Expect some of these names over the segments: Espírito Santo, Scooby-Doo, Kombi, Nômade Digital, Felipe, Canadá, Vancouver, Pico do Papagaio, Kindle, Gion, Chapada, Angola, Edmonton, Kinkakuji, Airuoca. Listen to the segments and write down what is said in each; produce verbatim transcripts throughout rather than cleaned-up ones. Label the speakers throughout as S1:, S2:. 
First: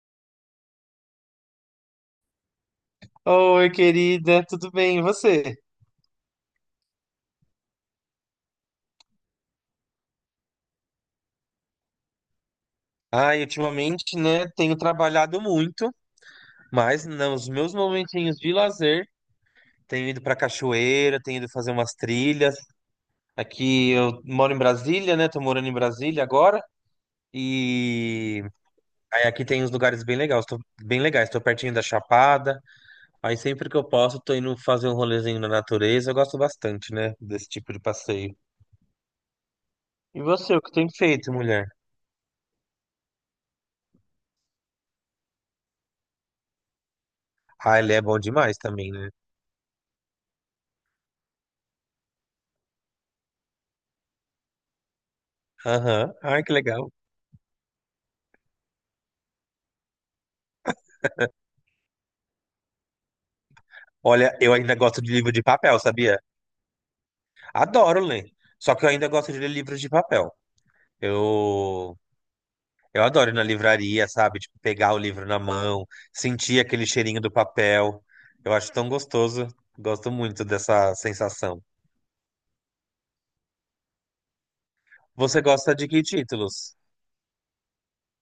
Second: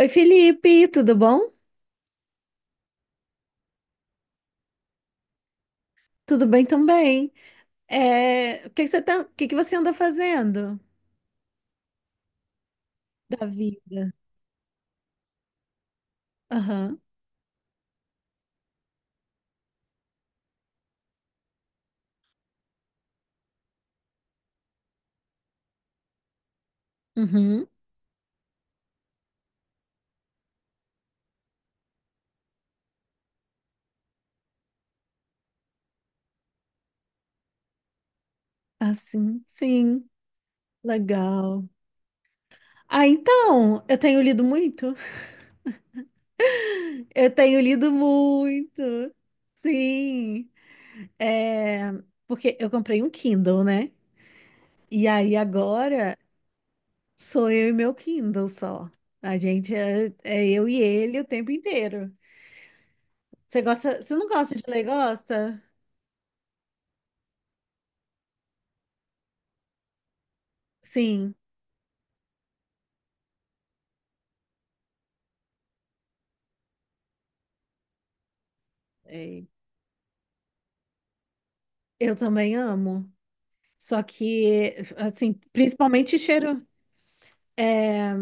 S1: Oi, Felipe, tudo bom?
S2: Oi, querida, tudo bem? E você?
S1: Tudo bem também. É, o que que você tá, o que que você anda fazendo
S2: Ai,
S1: da vida?
S2: ultimamente, né, tenho trabalhado muito,
S1: Aham,
S2: mas nos meus momentinhos de lazer, tenho ido pra cachoeira, tenho ido fazer umas trilhas. Aqui eu moro em Brasília, né? Tô morando em Brasília agora.
S1: uhum,
S2: E aí aqui tem uns lugares bem legais, tô bem legais, tô pertinho da Chapada. Aí sempre que eu posso, tô indo fazer um rolezinho na natureza. Eu gosto bastante, né, desse tipo de passeio.
S1: assim, sim,
S2: E você, o que tem feito,
S1: legal.
S2: mulher?
S1: Ah, então, eu tenho lido muito. Eu tenho
S2: Ah,
S1: lido
S2: ele é bom demais
S1: muito,
S2: também, né?
S1: sim. É, porque eu comprei um Kindle, né? E aí
S2: Aham.
S1: agora
S2: Ai, que legal.
S1: sou eu e meu Kindle só. A gente é, é eu e ele o tempo inteiro. Você gosta, você não
S2: Olha, eu
S1: gosta de
S2: ainda
S1: ler,
S2: gosto de livro de
S1: gosta?
S2: papel, sabia? Adoro ler. Só que eu ainda gosto de ler livros de papel.
S1: Sim,
S2: Eu, eu adoro ir na livraria, sabe? Tipo, pegar o livro na mão, sentir aquele cheirinho do papel. Eu acho tão
S1: é,
S2: gostoso. Gosto muito dessa sensação.
S1: eu também amo. Só que, assim,
S2: Você gosta de que
S1: principalmente cheiro.
S2: títulos?
S1: É,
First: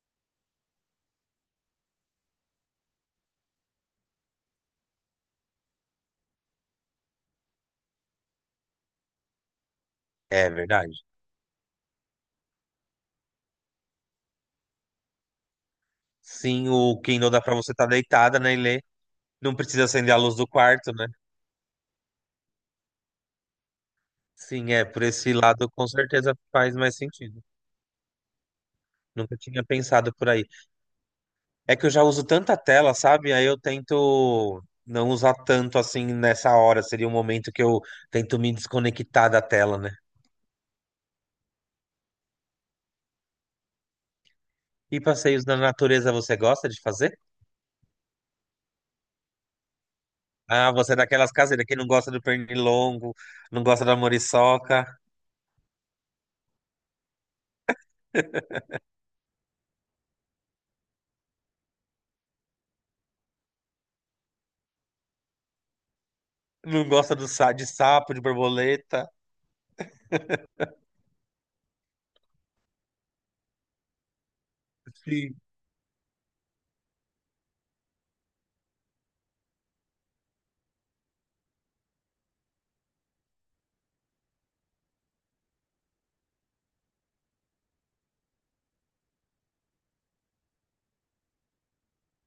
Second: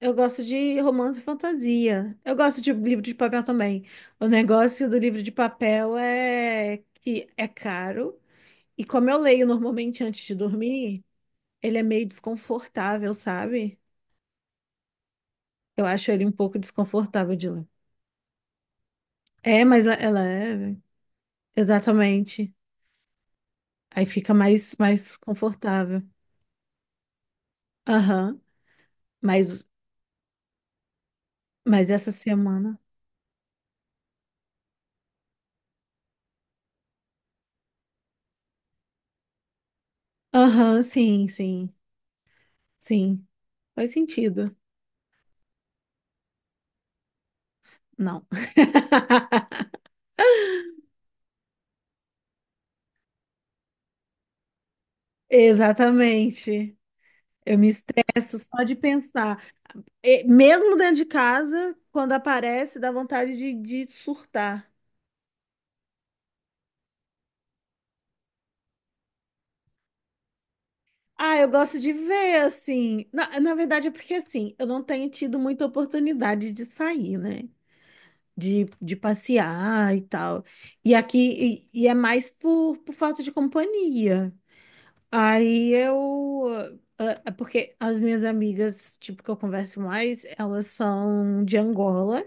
S1: eu gosto de romance e fantasia. Eu gosto de livro de papel também. O negócio do livro de papel é que é caro. E como eu leio normalmente antes de
S2: É verdade.
S1: dormir, ele é meio desconfortável, sabe? Eu acho ele um pouco
S2: Sim, o Kindle
S1: desconfortável
S2: dá
S1: de
S2: pra
S1: ler.
S2: você estar deitada, né, e ler. Não
S1: É,
S2: precisa
S1: mas le- é
S2: acender a luz do
S1: leve.
S2: quarto, né?
S1: Exatamente. Aí fica
S2: Sim,
S1: mais,
S2: é, por
S1: mais
S2: esse lado com
S1: confortável.
S2: certeza faz mais sentido.
S1: Aham.
S2: Nunca tinha
S1: Mas
S2: pensado por aí. É que
S1: Mas
S2: eu já
S1: essa
S2: uso tanta
S1: semana.
S2: tela, sabe? Aí eu tento não usar tanto assim nessa hora. Seria um momento que eu tento me desconectar da tela, né?
S1: Aham, sim, sim, sim. Faz sentido.
S2: E passeios na natureza você gosta de fazer?
S1: Não.
S2: Ah, você é daquelas caseiras que não gosta do pernilongo, não gosta da muriçoca,
S1: Exatamente. Eu me estresso só de pensar. E mesmo dentro de casa, quando aparece, dá vontade de, de surtar.
S2: não gosta do sa de sapo, de borboleta.
S1: Ah, eu gosto de ver, assim. Na, na verdade, é porque, assim, eu não tenho
S2: Sim.
S1: tido muita oportunidade de sair, né? De, de passear e tal. E aqui, e, e é mais por, por falta de companhia. Aí eu. Ah, ah, Porque as minhas amigas, tipo, que eu converso mais, elas são de Angola.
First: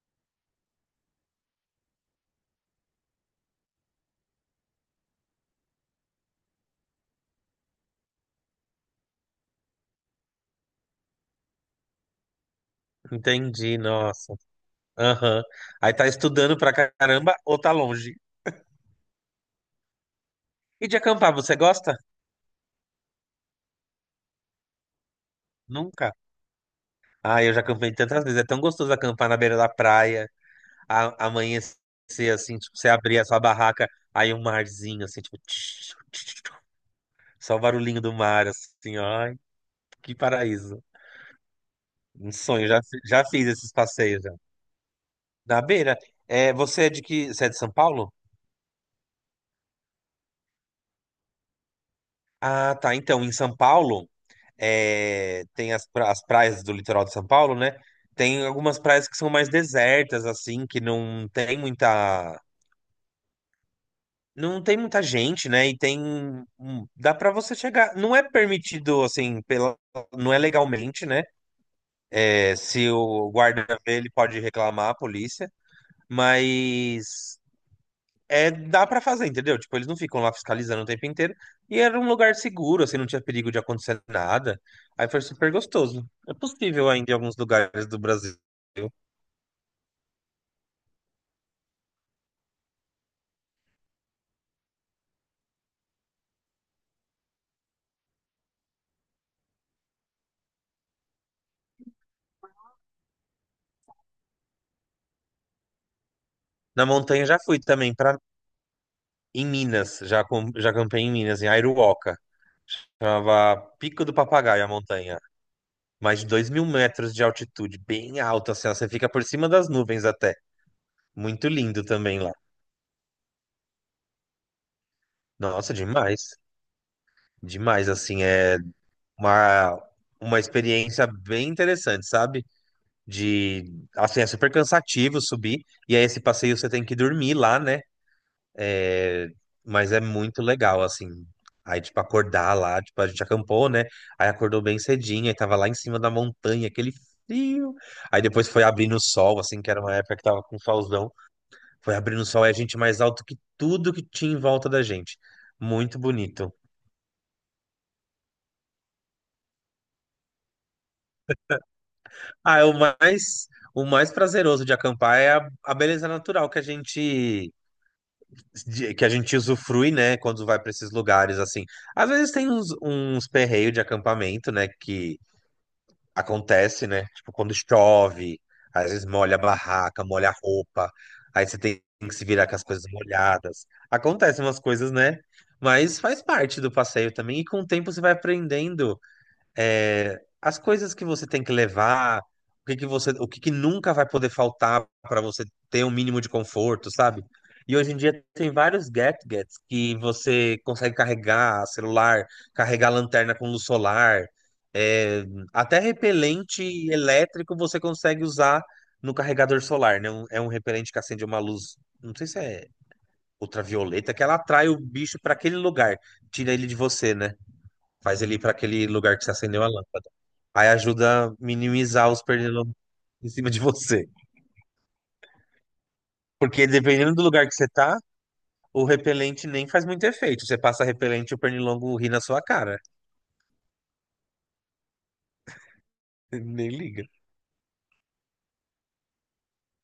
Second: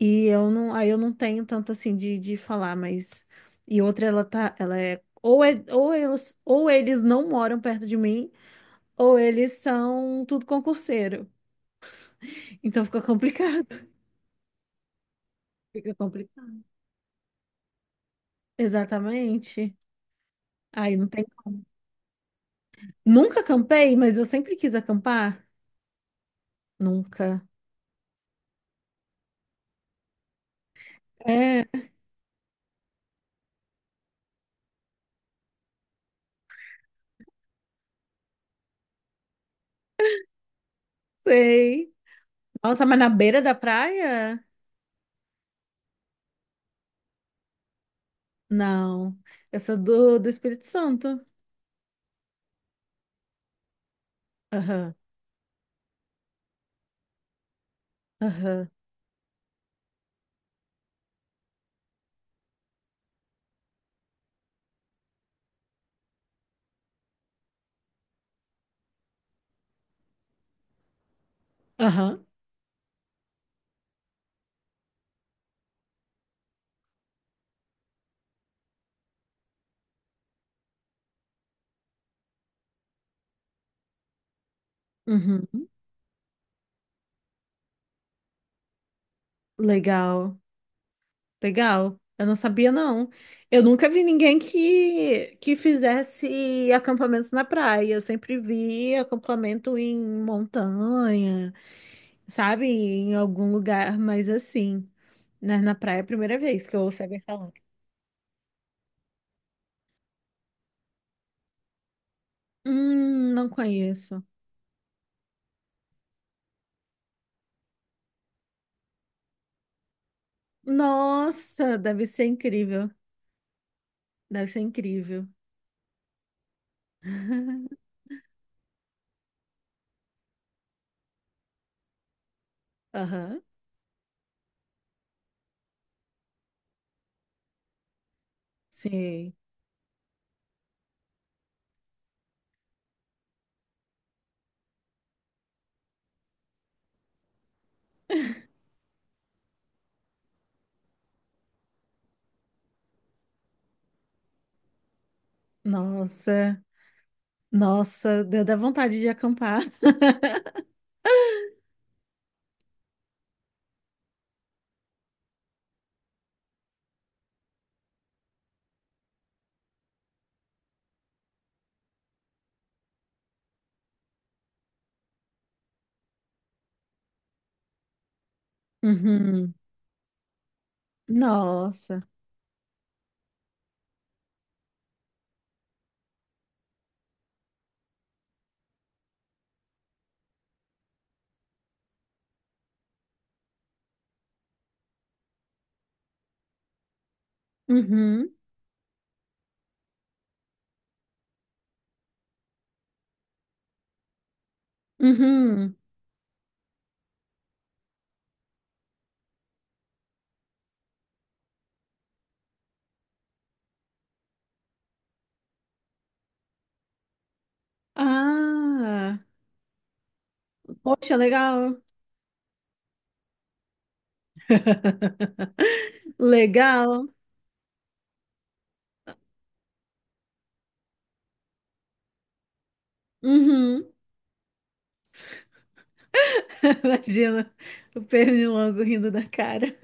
S1: E eu não. Aí eu não tenho tanto assim de, de falar, mas. E outra, ela tá. Ela é. Ou, é, ou, elas, ou eles não moram perto de mim, ou eles são tudo concurseiro. Então fica complicado.
S2: Entendi, nossa. Aham. Aí
S1: Fica
S2: tá estudando
S1: complicado.
S2: pra caramba ou tá longe?
S1: Exatamente.
S2: E
S1: Aí
S2: de
S1: não tem
S2: acampar, você
S1: como.
S2: gosta?
S1: Nunca acampei, mas eu sempre quis acampar.
S2: Nunca. Ah,
S1: Nunca.
S2: eu já acampei tantas vezes. É tão gostoso acampar na beira da praia a-
S1: É,
S2: amanhecer assim, tipo, você abrir a sua barraca, aí um marzinho assim, tipo, tch, tch, tch, tch, só o barulhinho do mar, assim, ó, ai, que paraíso.
S1: sei.
S2: Um sonho, já,
S1: Nossa, mas
S2: fi-
S1: na
S2: já
S1: beira
S2: fiz
S1: da
S2: esses passeios já.
S1: praia?
S2: Na beira, é, você é de que, você é de São Paulo?
S1: Não. Eu sou do, do Espírito Santo.
S2: Ah, tá. Então, em São Paulo,
S1: Aham,
S2: é, tem as, pra- as praias do litoral de São Paulo, né? Tem
S1: aham,
S2: algumas praias que são mais desertas, assim, que não tem muita. Não tem muita gente, né? E tem. hum, Dá pra você chegar. Não é permitido, assim, pela... não é legalmente, né?
S1: aham.
S2: É, se o guarda ver, ele pode reclamar à polícia. Mas. É, dá pra fazer, entendeu? Tipo, eles não ficam lá fiscalizando o tempo inteiro. E era um lugar seguro, assim, não tinha perigo de acontecer nada. Aí foi
S1: Uhum.
S2: super gostoso. É possível ainda em alguns lugares do Brasil.
S1: Legal, legal. Eu não sabia, não. Eu nunca vi ninguém que, que fizesse acampamento na praia. Eu sempre vi acampamento em montanha, sabe? Em algum lugar, mas assim, né? Na praia é a primeira vez que eu
S2: Na
S1: ouço alguém
S2: montanha já
S1: falar.
S2: fui também, pra... em Minas. Já, com... já campei em Minas, em Airuoca.
S1: Hum, não
S2: Chamava Pico do
S1: conheço.
S2: Papagaio a montanha. Mais de dois mil metros de altitude, bem alto, assim, ó, você fica por cima das nuvens até. Muito
S1: Nossa,
S2: lindo
S1: deve
S2: também
S1: ser
S2: lá.
S1: incrível. Deve ser incrível.
S2: Nossa, demais. Demais, assim, é uma, uma experiência bem interessante, sabe?
S1: Aham.
S2: De, assim, é super cansativo subir, e aí esse passeio você tem que dormir lá, né? É,
S1: Sim.
S2: mas é muito legal, assim. Aí, tipo, acordar lá, tipo, a gente acampou, né? Aí acordou bem cedinho, aí tava lá em cima da montanha, aquele frio. Aí depois foi abrindo o sol, assim, que era uma época que tava com solzão. Foi abrindo o sol e a gente mais alto que tudo que tinha em volta da gente. Muito bonito.
S1: Nossa, nossa, deu da vontade de acampar.
S2: Ah, é o mais o mais prazeroso de acampar é a, a beleza natural que a gente de- que a gente usufrui, né, quando vai para esses lugares assim. Às vezes tem uns, uns perreios de acampamento, né, que acontece, né? Tipo, quando chove, às vezes molha a
S1: Uhum.
S2: barraca, molha a roupa, aí você tem
S1: Nossa.
S2: que se virar com as coisas molhadas. Acontecem umas coisas, né? Mas faz parte do passeio também, e com o tempo você vai aprendendo é, as coisas que você tem que levar, o que que você, o que que nunca vai poder faltar para você ter um mínimo de conforto, sabe? E hoje em dia
S1: Uhum.
S2: tem vários gadgets que você consegue carregar celular, carregar lanterna com luz solar, é,
S1: Uhum.
S2: até repelente elétrico você consegue usar no carregador solar, né? Um- É um repelente que acende uma luz, não sei se é ultravioleta, que ela atrai o bicho para aquele lugar, tira ele de você, né? Faz ele ir para aquele lugar
S1: Ah,
S2: que você acendeu a lâmpada. Aí
S1: poxa,
S2: ajuda a
S1: legal.
S2: minimizar os pernilongos em cima de você. Porque
S1: Legal.
S2: dependendo do lugar que você tá, o repelente nem faz muito efeito. Você passa repelente e o pernilongo ri na sua cara.
S1: Uhum.
S2: Nem liga.
S1: Imagina o pernilongo rindo da cara.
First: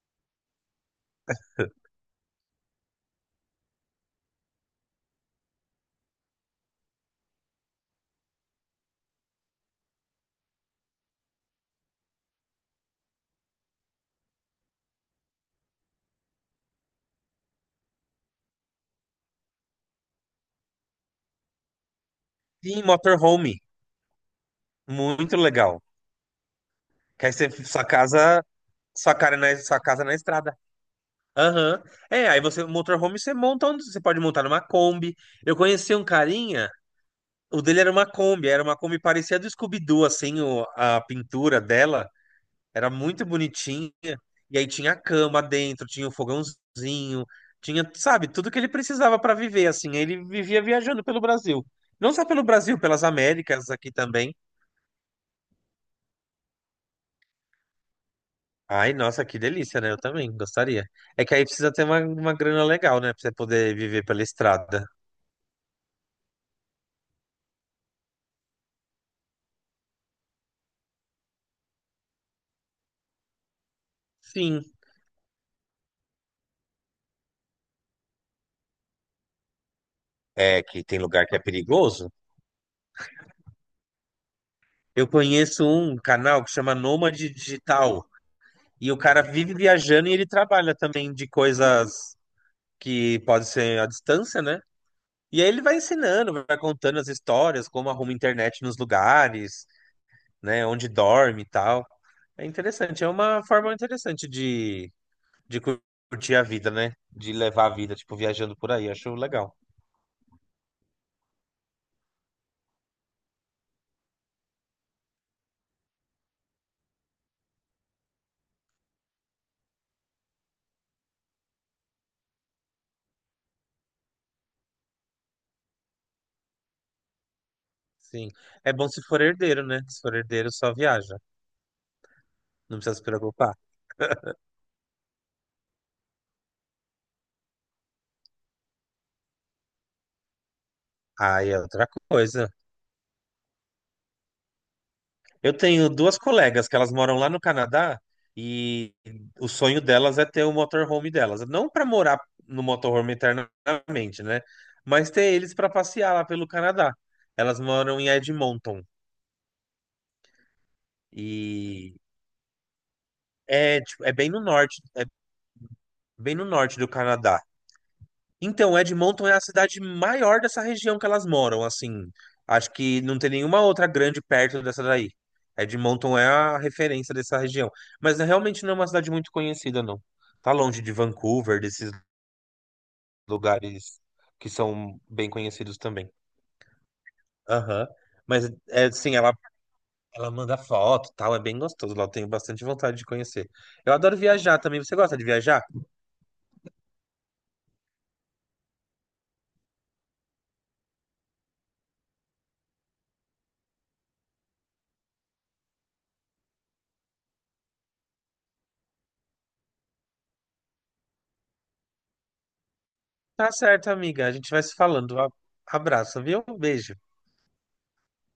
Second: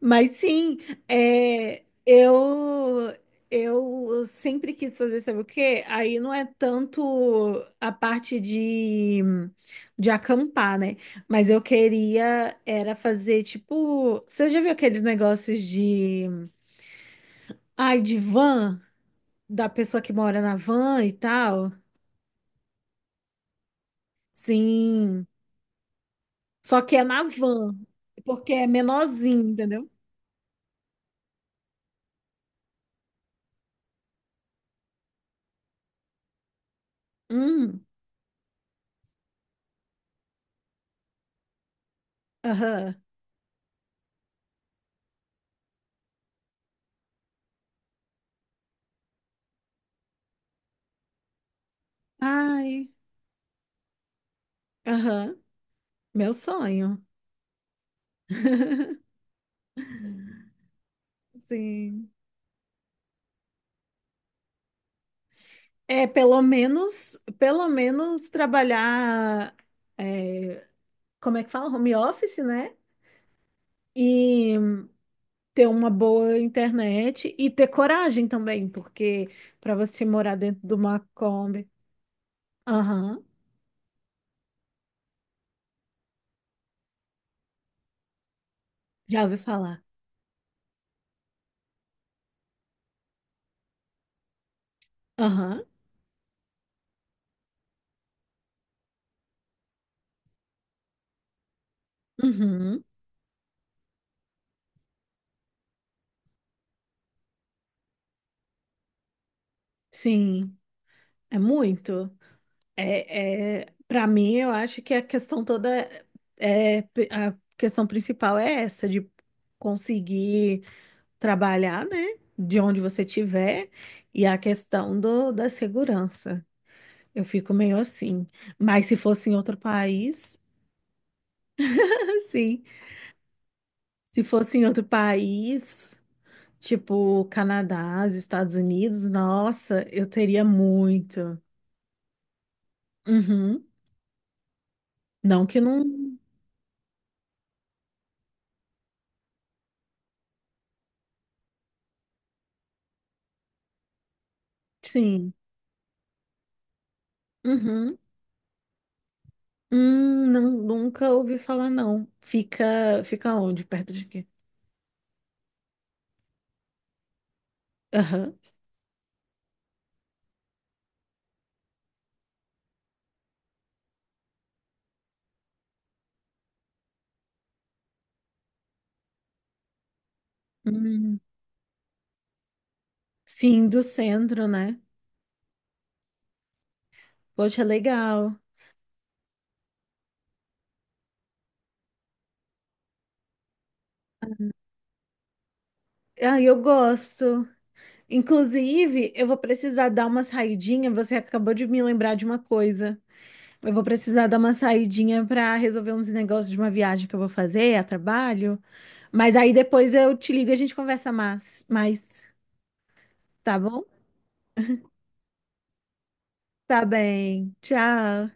S1: Mas sim, é, eu eu sempre quis fazer, sabe o quê? Aí não é tanto a parte de, de acampar, né? Mas eu queria era fazer tipo, você já viu aqueles negócios de, ai, de van, da pessoa que mora na van e tal?
S2: Sim, motorhome.
S1: Sim,
S2: Muito legal.
S1: só que é na
S2: Que aí você,
S1: van,
S2: sua casa,
S1: porque é
S2: sua cara
S1: menorzinho,
S2: na, sua
S1: entendeu?
S2: casa na estrada. Aham. É, aí você, motorhome, você monta onde você pode montar numa Kombi. Eu conheci um carinha, o dele
S1: Hum,
S2: era uma Kombi, era uma Kombi parecia do Scooby-Doo, assim, o- a pintura dela. Era
S1: aham.
S2: muito bonitinha. E aí tinha a cama dentro, tinha o fogãozinho, tinha, sabe, tudo que ele precisava para viver, assim. Ele vivia viajando pelo Brasil. Não só pelo Brasil,
S1: Ai,
S2: pelas Américas aqui também.
S1: aham. Meu sonho.
S2: Ai, nossa, que delícia, né? Eu também gostaria. É que aí precisa ter uma,
S1: Sim.
S2: uma grana legal, né? Pra você poder viver pela estrada.
S1: É, pelo menos, pelo menos trabalhar, é, como é que fala? Home office, né? E
S2: Sim.
S1: ter uma boa internet e ter coragem também, porque para você morar
S2: É
S1: dentro de
S2: que tem
S1: uma
S2: lugar que é
S1: Kombi.
S2: perigoso.
S1: Aham,
S2: Eu conheço um canal que chama Nômade Digital. E o cara
S1: já ouvi
S2: vive
S1: falar.
S2: viajando e ele trabalha também de coisas que pode ser à distância, né? E aí
S1: Aham,
S2: ele vai ensinando, vai contando as histórias, como arruma internet nos lugares, né, onde dorme e tal. É
S1: uhum,
S2: interessante, é uma forma interessante de, de cur- curtir a vida, né? De levar a vida, tipo, viajando por aí, acho legal.
S1: sim, é muito. É, é, para mim, eu acho que a questão toda, é, é, a questão principal é essa, de conseguir. Trabalhar, né? De onde você tiver e a questão do, da segurança. Eu fico meio assim.
S2: Sim. É
S1: Mas
S2: bom
S1: se
S2: se for
S1: fosse em outro
S2: herdeiro, né? Se for
S1: país,
S2: herdeiro, só viaja.
S1: assim,
S2: Não precisa se preocupar.
S1: se fosse em outro país, tipo Canadá, os Estados Unidos, nossa, eu teria muito.
S2: Aí é outra coisa.
S1: Uhum. Não
S2: Eu
S1: que
S2: tenho
S1: não.
S2: duas colegas que elas moram lá no Canadá e o sonho delas é ter o motorhome delas. Não para morar no motorhome eternamente, né? Mas
S1: Sim.
S2: ter eles para passear lá pelo Canadá. Elas
S1: Uhum.
S2: moram em Edmonton
S1: Hum, não, nunca ouvi falar,
S2: e
S1: não. Fica, fica onde?
S2: é,
S1: Perto de
S2: tipo, é
S1: quê?
S2: bem no norte, é bem no norte do Canadá.
S1: Aham.
S2: Então, Edmonton é a cidade maior dessa região que elas moram, assim. Acho que não tem nenhuma outra grande perto dessa daí. Edmonton é a referência dessa região. Mas né, realmente não é uma cidade muito conhecida, não. Tá longe de
S1: Hum.
S2: Vancouver, desses
S1: Sim, do
S2: lugares
S1: centro,
S2: que
S1: né?
S2: são bem conhecidos também.
S1: Poxa,
S2: Aham.
S1: legal.
S2: Mas, é, assim, ela, ela manda foto e tal, é bem gostoso. Lá eu tenho bastante vontade de conhecer. Eu adoro viajar também. Você gosta de viajar?
S1: Ah, eu gosto. Inclusive, eu vou precisar dar uma saidinha. Você acabou de me lembrar de uma coisa. Eu vou precisar dar uma saidinha para resolver uns negócios de uma viagem que eu vou fazer a trabalho. Mas aí depois eu te ligo e a gente conversa mais, mais,
S2: Tá
S1: tá bom?
S2: certo, amiga. A gente vai se falando. A- Abraço, viu?
S1: Tá
S2: Beijo.
S1: bem. Tchau.